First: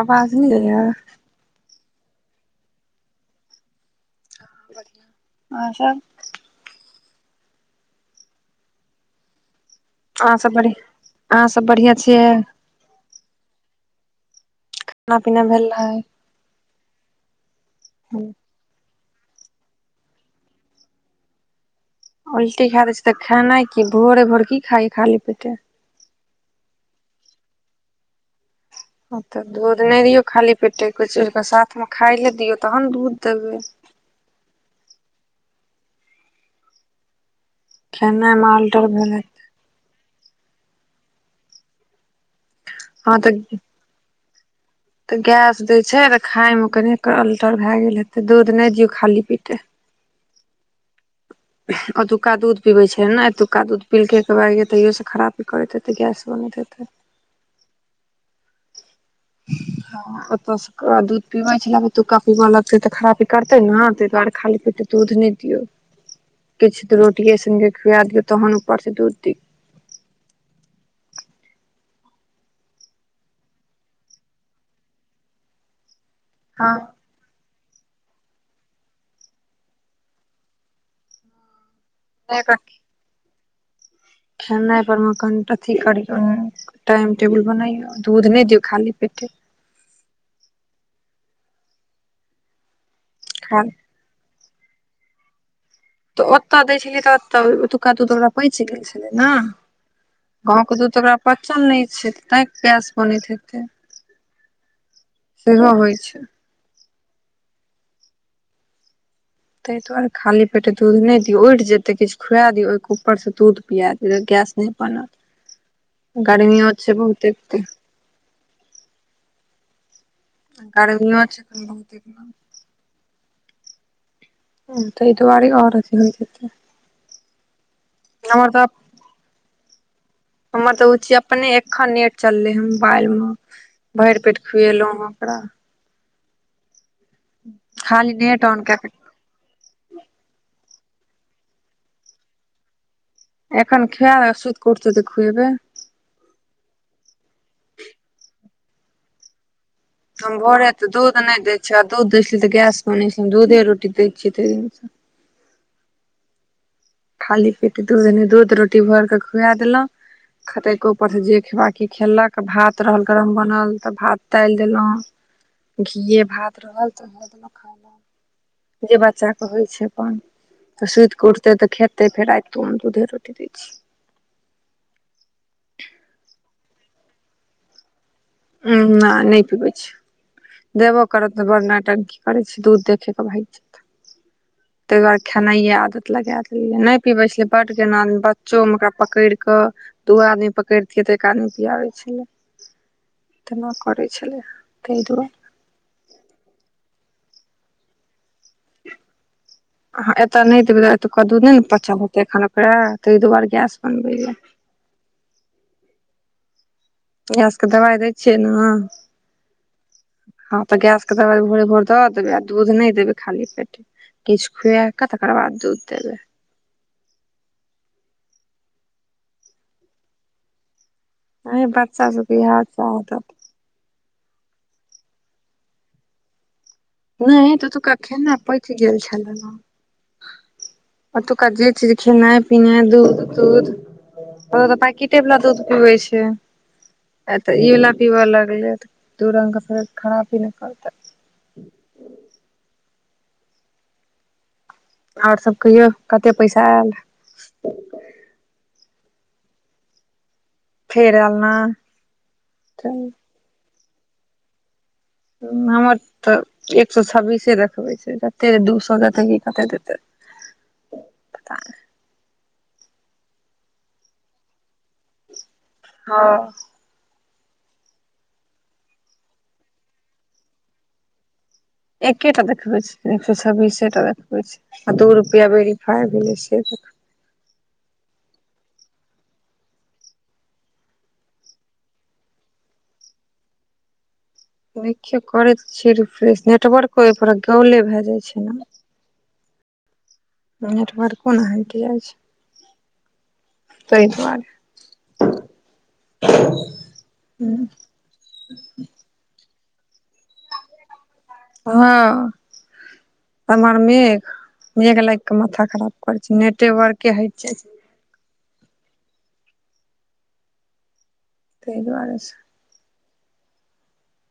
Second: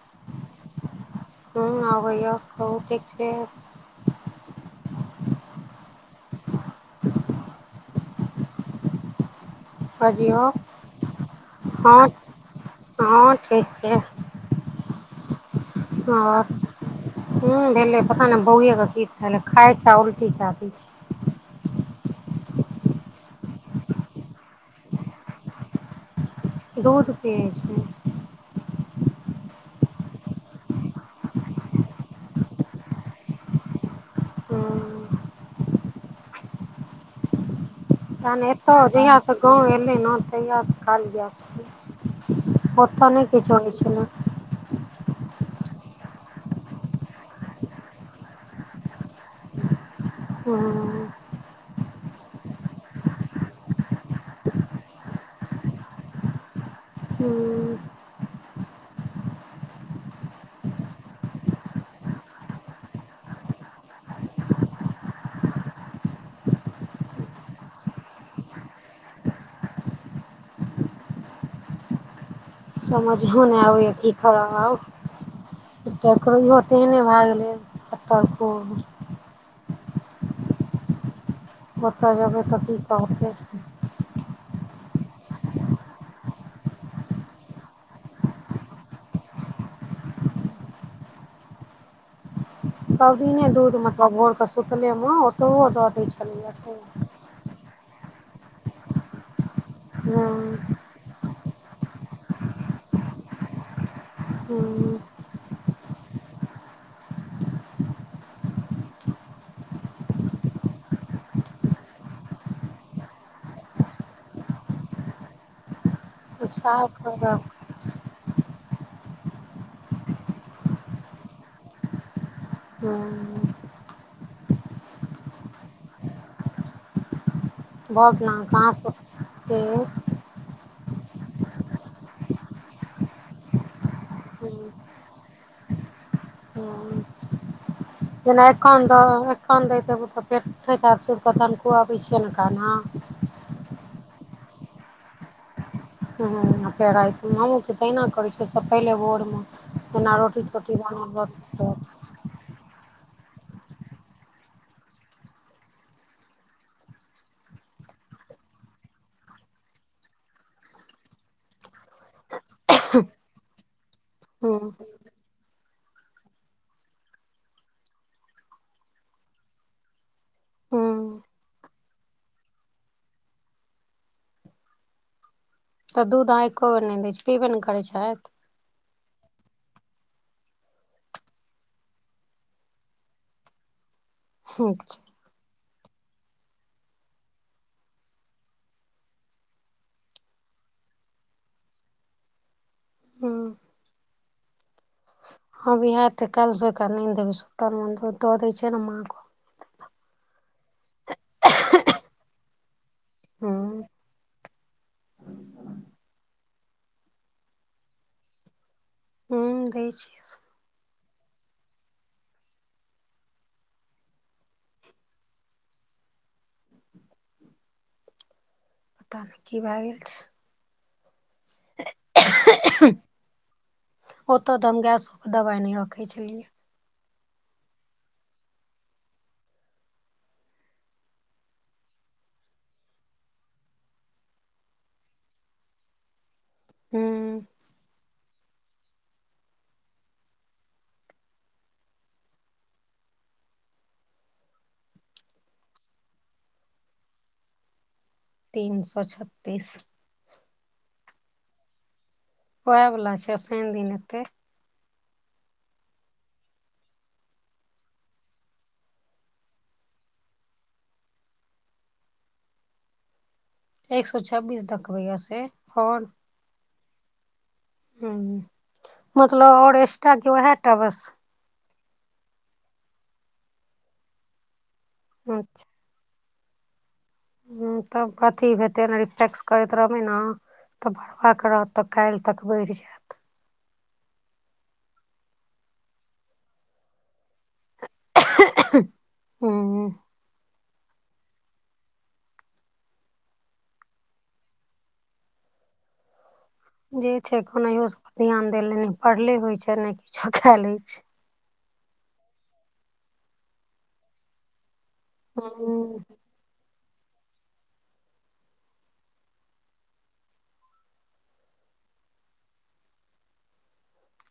आवाज नय एलै हँ आबैय कहु ठीक छी अहाँ सब अहाँ बजियौ सब बढ़ियाँ अहाँ सब बढ़ियाँ हँ छियै हँ ठीक छै खाना पीना भेलै हँ उंम्म भेलै पता नय बौए के की खाय छै आ उल्टी कै दै छै उल्टी खा दै छै तऽ खेनाइ की भोरे भोर की खाइब खाली पेटे दूध पियै छियै तऽ दूध नय दियौ खाली पेटे कुछ ओके साथमे खाइ लए दियौ तहन दूध देबै हूँ खेनाइ तहन मे एतऽ अल्टर भेल जहिया स हेतै गाँव एलै न तहियास सकाल जा सकै छी ओतऽ हँ नय तऽ किछु होइ छेलै तऽ गैस दै छै तऽ खायमे कनिक अल्टर भए गेल हेतै दूध नय दियौ खाली पेटे। हँ ओतुका दूध पिबैत छै ने एतुक्का दूध पीलकै एक बायगे तैयोसँ खराबी करैत हेतै गैस बनैत हेतै। हूँ हँ ओतऽ स ओकर बिद दूध पीबै छलै आब एतुका पीबऽ लगतै तऽ खराबी करतै ने ताहि दुआरे खाली पेटे दूध नय दियौ किछु रोटिये संगे खुआ दियौ तहन उपर से दूध दियौ समझहु नय आबैए की करब आब तकर इहो तेहने हँ भए गेलै पतड़ को ओतऽ जेबै तऽ की कहतै खेनाइ पर मे कन अथी करियौ टाइम टेबुल बनैयौ दूध नय दियौ खाली पेटे सबदिने खा दूध मतलब भोर केऽ सुतले मे ओतहुओ दै तऽ छलैए ओतय दै छेलियै खूब तऽ ओत ओतुका दूध ओकरा पचि गेल छलै ने हूँ गाँवके दूध तऽ ओकरा पचल नय छै तैं गैस बनैत हेतै हूँ सेहो होइ छै ताहि दुआरे खाली पेटे दूध नय दियौ उठि जेतै किछु खुआ दियौ ओहिके ऊपरसँ दूध पिया दियौ गैस नय बनत गर्मियो छै बहुते [unintelligible] आ गरमीओ छै अखन बहुत एकदम हँ तै दुआरे आओर अथी होइत हेतै भऽ गेल आहाँ सब के [unintelligible] हमर तऽ उची अपने अखन नेट चललै हन मोबाइल मे। भरि पेट खुएलौं हँ ओकरा। हँ खाली नेट जेना ऑन कए एखन द खान दैत ओ तऽ पेट फैत सकेऽ तनिको अबै छियै न खाना [unintelligible] एखन खैब आ सूति कऽ उठतै तऽ खुएबै हँ तऽ तहिना करै छै सब पहिले भोर मे हम भोरे तऽ दूध नय दै तऽ छियै आ दूध दै छलियै तऽ गैस बनै छलै हम दूधे रोटी दै छियै ताहि दिन सँ। खाली पेटे दूध नय दूध रोटी भोर कऽ खुआ देलौं। खैतेइ तैए के ऊपर से जे खेबाक रहल खैएलक भात रहल गरम बनल तऽ भात दालि हुँ देलहुँ। घीए भात रहल तऽ दऽ जे बच्चा कहे छै अप्पन तऽ सुति हुँ केऽ उठते तऽ खेत। तैए फेर राइत कऽ हम दूधे रोटी दै छिऐ। तऽ दूध एको बेर नहि दैए छै पीबे नहि करै छथि। हुँ ना नै पीबैए छै। दैबो करब तऽ बड़ नौटकी करेइ छे दूध देखैक भाइग जाइ छै। ह तहि दुआरे खैनाई आदत लगाए देलियै नहि पीबैत छलै, बड कना बच्चो मे ओकरा पकड़ि कऽ। दू आदमी पकड़तिए तऽ एक आदमी पियाबै छलै। हुँ तेना करै छलै ताहि दुआरे। हँ बिहार तऽ कऽ देब दे छै ने माँ को अहाँ ऐतए नैए देबेई तऽ अतुका दुध नैए नै पचल हैतेए अखन ओकरा तैए दुआरे गैस हुँ बनबै या। गैस के दबाई दैए छियै ने हू दैए छिऐ हँ तऽ गैस के दवाई भोरे भोर दऽ दैबेई आ दूध नहि देबेई खाली पेटे। किछु खुआ कऽ तकर बाद दुध देबेइ। ततामे कि भए गेल छै एहि बच्चा सभ के इहा छै आदत। ओतय तऽ हम गैसो के दबाई नही रखैइ छलिए। नहि ओतूका खेनाए पैइच गेल छलऽ अतुका जे चिज खेनाए पिना दूध तूध। ओतय तऽ पैकिटे वाला दूध पिबई छै। हुँ अतय इ वाला पीबय लगलेई दु रंग के खरापी नैए करते इ। ह ओर सभ कहियौ कतेक पैसा आयल। तीन सौ छत्तीस फेर आलन नै ओहा वाला छै शनि दिन के। हमर तऽ एक सौ छब्बीसे देखबेई छै तऽ दू सौ देतै कऽ कते देतै पता नइ एक सौछब्बीस देखबेई यै से ओर। हँ हम्म बुझलो ओर एस्ट्रा कि उहाटा बस। एकैए टा देखबै ई छै एक सौ छब्बीसे टा देखबै आ दू हुँ रुपआ बढ़ी गेल। खाइ भेलै से देख हैं तऽ कथी हेतैए ऐना जे टेक्स करैत रहबै ने। तऽ बर बाका रहत तऽ काल्हि तक बढ़ि जायत देखो करैत छिय रिफ्र नेटवर्को ओपर गाउले भए जाई छै ने हू नेटवार्को नहि हटि जाई छै सहि दुार। जे छै कोनायो सभ पर ध्यान देले ने पढ़ले होई छै ने किछो कए ले छै ह हमर मेघ मेघ लाग के माथा खराब हूँ करै छै नेटे वर्के हेइत छै तेइ दुआरे स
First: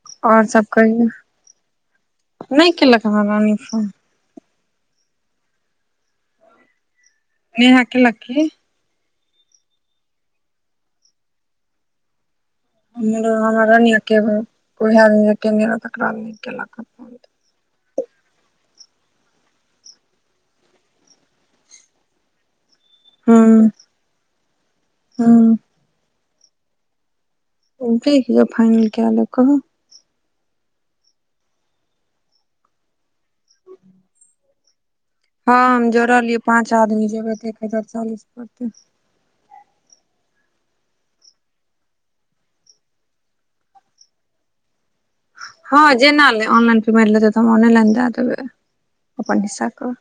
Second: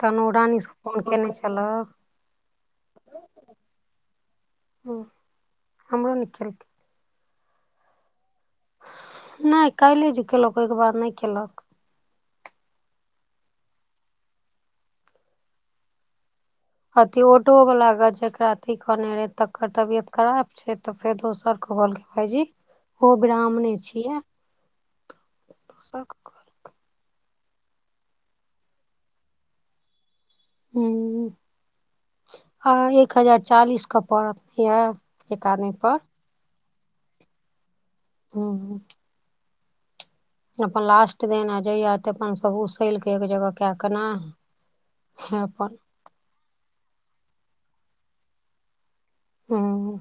तनु आओर सब रानीसँ फोन कहियौ केने छलऽ [inaudible] नहि केलक हमरा रानी फोन हँ हमरो नै केलकै नेहा केलक की नय काल्हे जे केलक ओहिके बाद नय कयलक [inaudible] त केलक फोन अभि ओ टो वला जेकरा अथी कहने रहे तकर तबियत खराब छै तऽ फेर दोसर कह कहल भायजी ओ ब्राह्मणे हँ छियै हँ [inaudible] ठीक य फाइनल केय क कहब [inaudible] ह आ एक हजार चालीस के पड़त नै य हँ हम जोड़लियै पाँच आदमी जबे त एक हजार चालीस पड़तै हँ अपन लास्ट दिन आ जइया तऽ अपन सभ उसल कऽ एक जगह कए के ने हँ अपन जेना ले ऑनलाइन पेमेन्ट लेतै त ऑनलाइन द देबै अपन हिसा कऽ हूँ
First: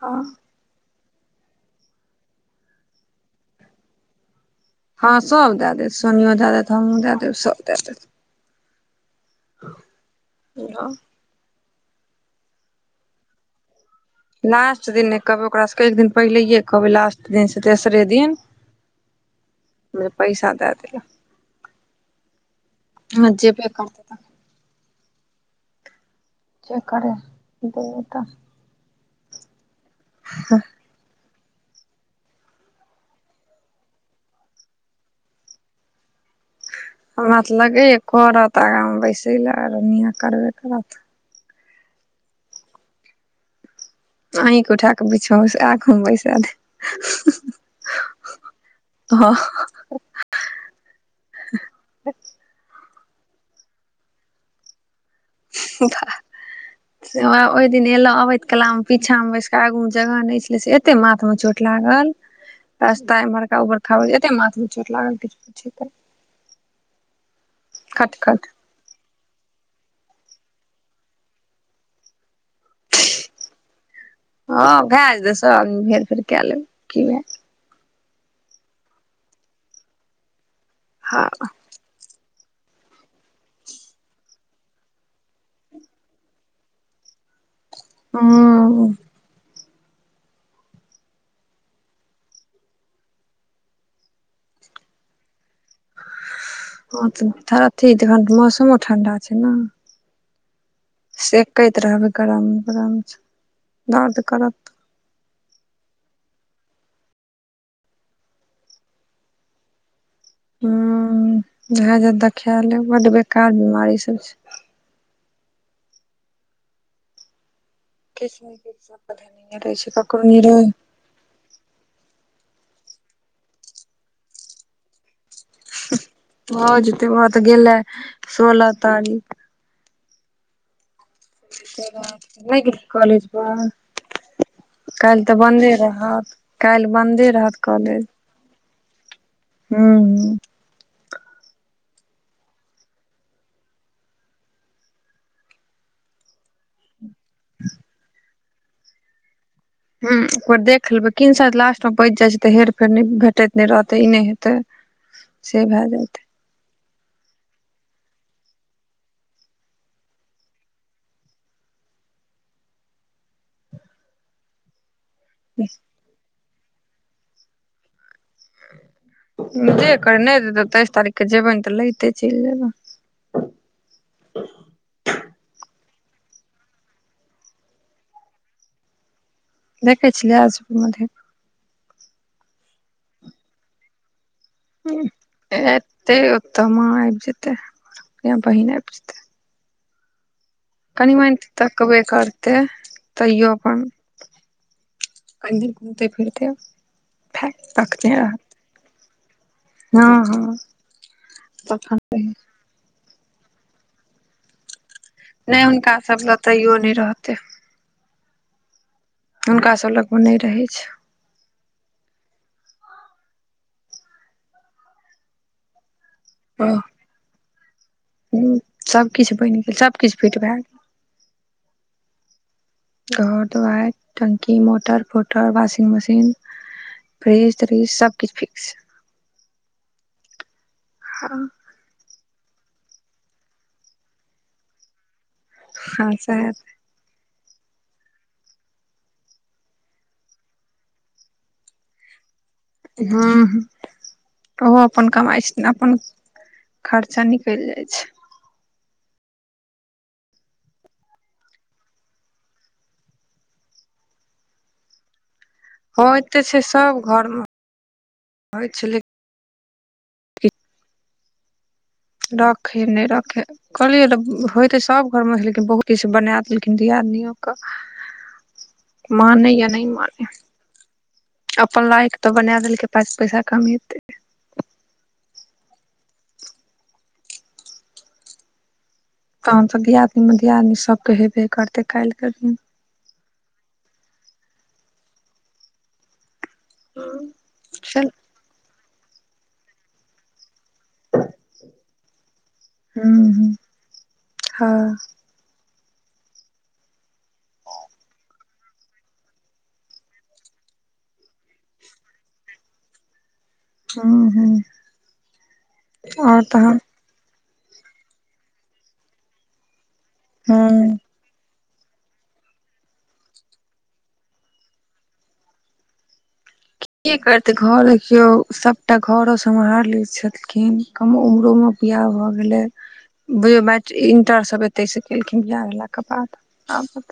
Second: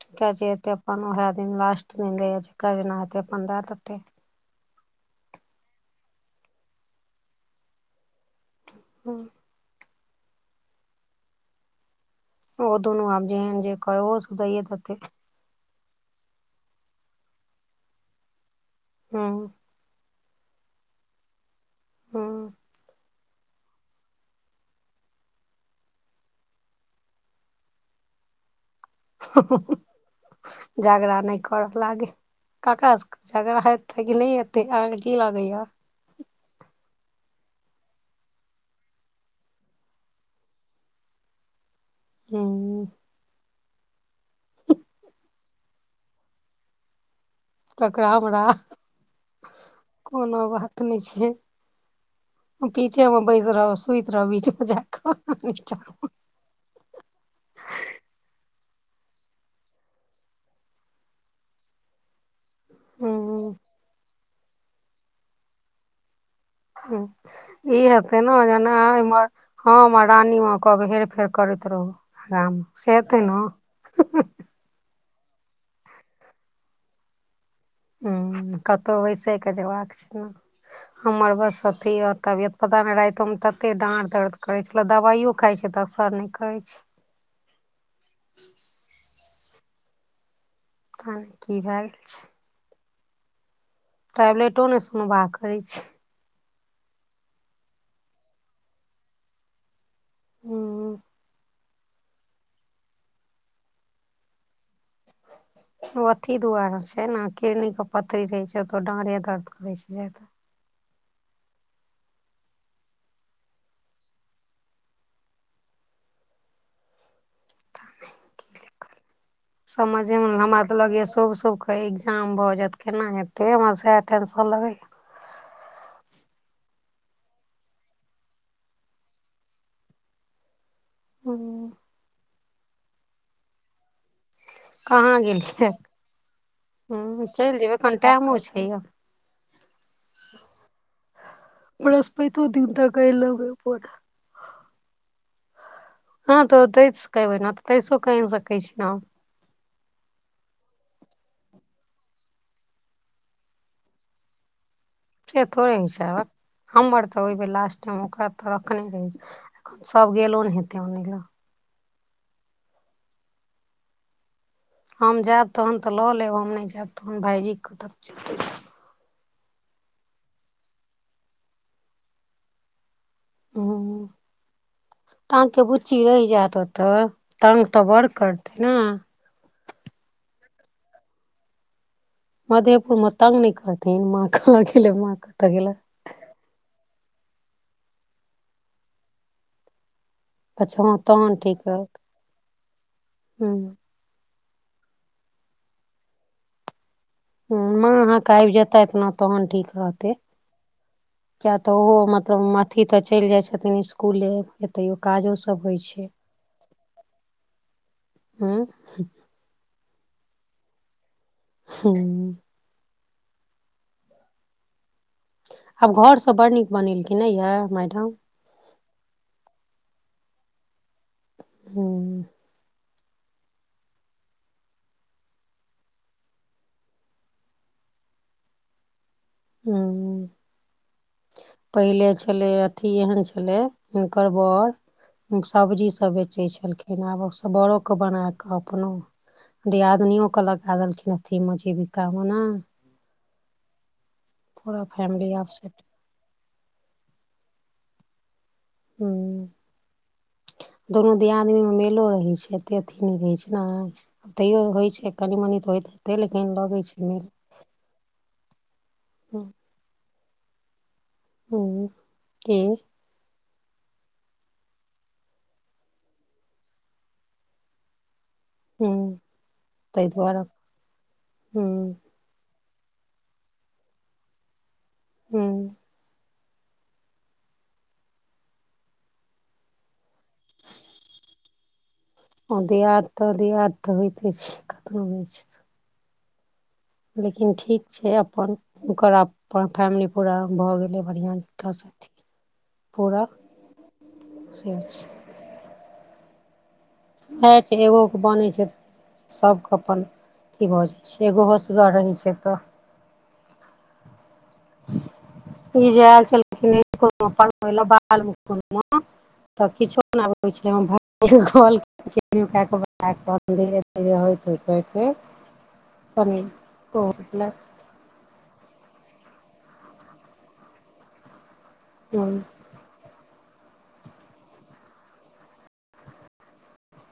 हँ अपन उहे दिन लास्ट दिन रह जेना पन्दह तटे हँ सब दए देत सोनियो दए देत हमूँ दए देब सब दए देत हँ हैलो ओ दुोनू आब जेहन जे करे लास्ट दिन नय कहबै ओकरा सभके एक दिन पहिलेए कहबै लास्ट दिनसँ तेसरे दिन हँ पैसा दै लेल हँ ह जेबै करते तऽ जे करे दुनूटा [unintelligible] झगड़ा नय करऽ लागे ककरा सब झगड़ा हेते कि नय एते अहाँ के की लगेया हमरा तऽ लगैए करत आगाँमे बैसय लए रनिया करबे करत हूँ अहिके उठा क बिछौ आख बैसा दे ककरा हमरा कोनो बात नइ छै पीचे मे बैस रहब सुईत रहब बीच मे जाक बाह [inaudible] से ओहि दिन एले अबैत कला मे पीछा मे बैसकऽ आगू मे जगह नय छलै से एते माथ मे चोट लागल हूँ रास्ता इम्हरका बरा एते माथट लागल किछ पूछे ह ई हते नै ओ खट जना इम्हर हँ रानीमे कहब हेर फेर करैत रहू अराम सेते न हँ भै जेते हेर फेर कए लेब की भए हु कतहु बैसै के जेबाक छै न हँ हमर बस अथी यऽ तबियत पता नै रायतो मे ततेक डाँर दर्द करै छैला दबाइयो खाइ छै तऽ असर नय करै छै हु पता नै कि भए गेल छै टैबलेटो नै सुनबा करै छै ह तथर अथीन मौसमो ठंडा छै हु सेके त रहबै गरम गरम दर्द करत ओ अथी दुआरे छै न किरनी के पथरी रहे छै तऽ डारे दर्द करै छै जादा हुम इहे जे देखाय ले बड बेकार बीमारी सभ छै किछ ने किछ सबके धेने रहै छै समझे ककरो मे हमरा निरोग तऽ लागया शुभ-शुभ कऽ एग्जाम भऽ जायत केना हेते हमरा सेह टेशन लागय भऽ जेतै भऽ तऽ गेले सोलह तारीख हूं नै गेलही कॉलज पर कहाँ काल्हि तऽ गेलियै बन्दे रहत, काल्हि हूं बन्दे रहा चलि जेबै एखन कॉलेज। टाइमो छै य हूं हूं बरसपैतो दिन तक के लगय हँ तऽ तैस कऽ एबै नै तऽ तैसो कऽ अइन सकै छी न हुँ एकबेर देख लेबै किन साइ लास्टो मे बचि जाइ छै तऽ हेर फेर भेटैत नैय रहतै ई नैय हेतै से थोड़े भए होई छै जेतै भक्क हमर तऽ ओइ बेर लास्ट टाइम ओकरा तऽ रखने रही एखन सभ गेलो ने हेते ओने ला हम जायब तहन तऽ लऽ लेब हम नै जायब तहन भाइजी के कतऽ चले जे कर नै तऽ तेइस तारीख के जेबैन तऽ लहित चलि जेबै आ अहा के बुच्ची रहि जेत ओतऽ तंग तऽ बड़ करतै नै देखै छलियै आजु म मधेपुर मे तंग नैय करथिन माँ कहा गेले माँ कतऽ गेले ते ओतऽ माँ आबि जेतै या बहिन आबि जेते। अच्छा हँ कनि मान तहन तऽ ठीक रहत तकबे करते तैयो हूं अपन कनी घूमते-फिरते ह माँ अहाँकेँ आबि जेथत न तहन ठीक हँ रहतै हँ किए तऽ ओहो तखन मतलब अथी तऽ चलि जाई छथिन इसकुले एतयो कऽ नैय हुनका सभ लग तैयो नै रहतै हू हुनका सभ लगमे नै रहै छै हु आब घर सभ बड़ नीक बनेलखिन नै यैय मैडम हु सभकिछ बनि गेल सभकिछ फिट भए गेल हु घर दुआई टंकी मोटर-फोटर वाशिंग मशीन फ्रीज-त्रीज सभकिछ फिक्स हु ह पहिले छेले अथी एहन छलै हिनकर बर सब्जी हँ सभ बेचै सएह छलखिन आब सभ बरोकेँ बना कऽ अपनो दियादनियो कऽ लगा देलखिन अथी मे जीविका मे ने ह ओ पूरा अपन फैमिली कमाई आब छै सेट अपन खर्चा निकल जाई छै हू दुनू दियादनी मे मेलो रहै छै एते अथी नै रहै छै तैयो होई छै कनि-मनी तऽ होई होत छै सभ घर मे होय छेलै हू। हू। रखै नै रखै कहलियै तऽ होयतै सभ घर मे लेकिन बहुत स बना देलखिन दियादनियो के हुँ मानै या नहि ताहि मानै दुआरे अपन हुँ लायइ कऽ तऽ बना देलकै पैसा कमेतै हू तहन तऽ दियादनी मे दियादनी सभके हेबे करतेल कैल्ह ओ दियाद तऽ दियाद तऽ होइते छै कतनो होय छै त लेकिन ठीक चल छै अपन ओकरा अप फैमिली पूरा भऽ गेलै बढ़िया ज साथ पूरा हूँ हँ से छै। इए छै एगो के बने छै सभके अपन अथी भऽ जाइ छै एगो होशगर रहै छै तऽ हूँ हुँ ई जे एल छेलखिन हुन तऽ किछो हूँ नैय आबै छलै हम कहलकै कि तऽ की करते घोरदेखियो सभटा घरो समहैर ले छेलखिन कम उमरो में बियाह भ गेलै बी ए मैट इंटर सभ एतै से केलखिन बियाह भेलाक बाद आब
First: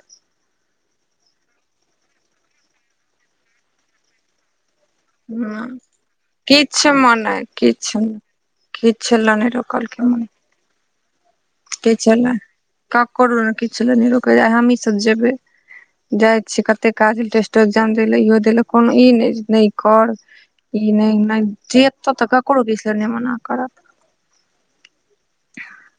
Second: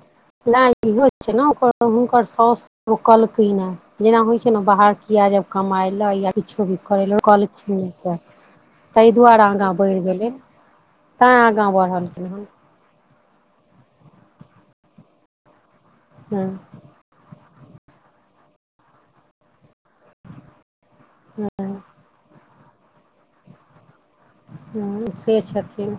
लाल हो छै। न ओकर हुनकर सोस रोकलकै नै जेना होइ छै ने बाहर या जब हँ कमाय लय या किछो भी किछु करैलय मने रौकलखिन किछु केँ तैय किछु लए दुआरे नहि आगाँ बैढ़ रोकलकै मने गेलै तै आगाँ किछु बढ़लखिन लए हन ककरो किछ ले नै रोकले आय हमही सभ जेबे जाय हँ छीयै कते काज टेस्ट एग्जाम दैले इहो देलक कोनो इ नैय नैय कर इ नैय नैय जे तब तऽ ककरौ दिस सँ नै मना करत हुँ सऽ छथिन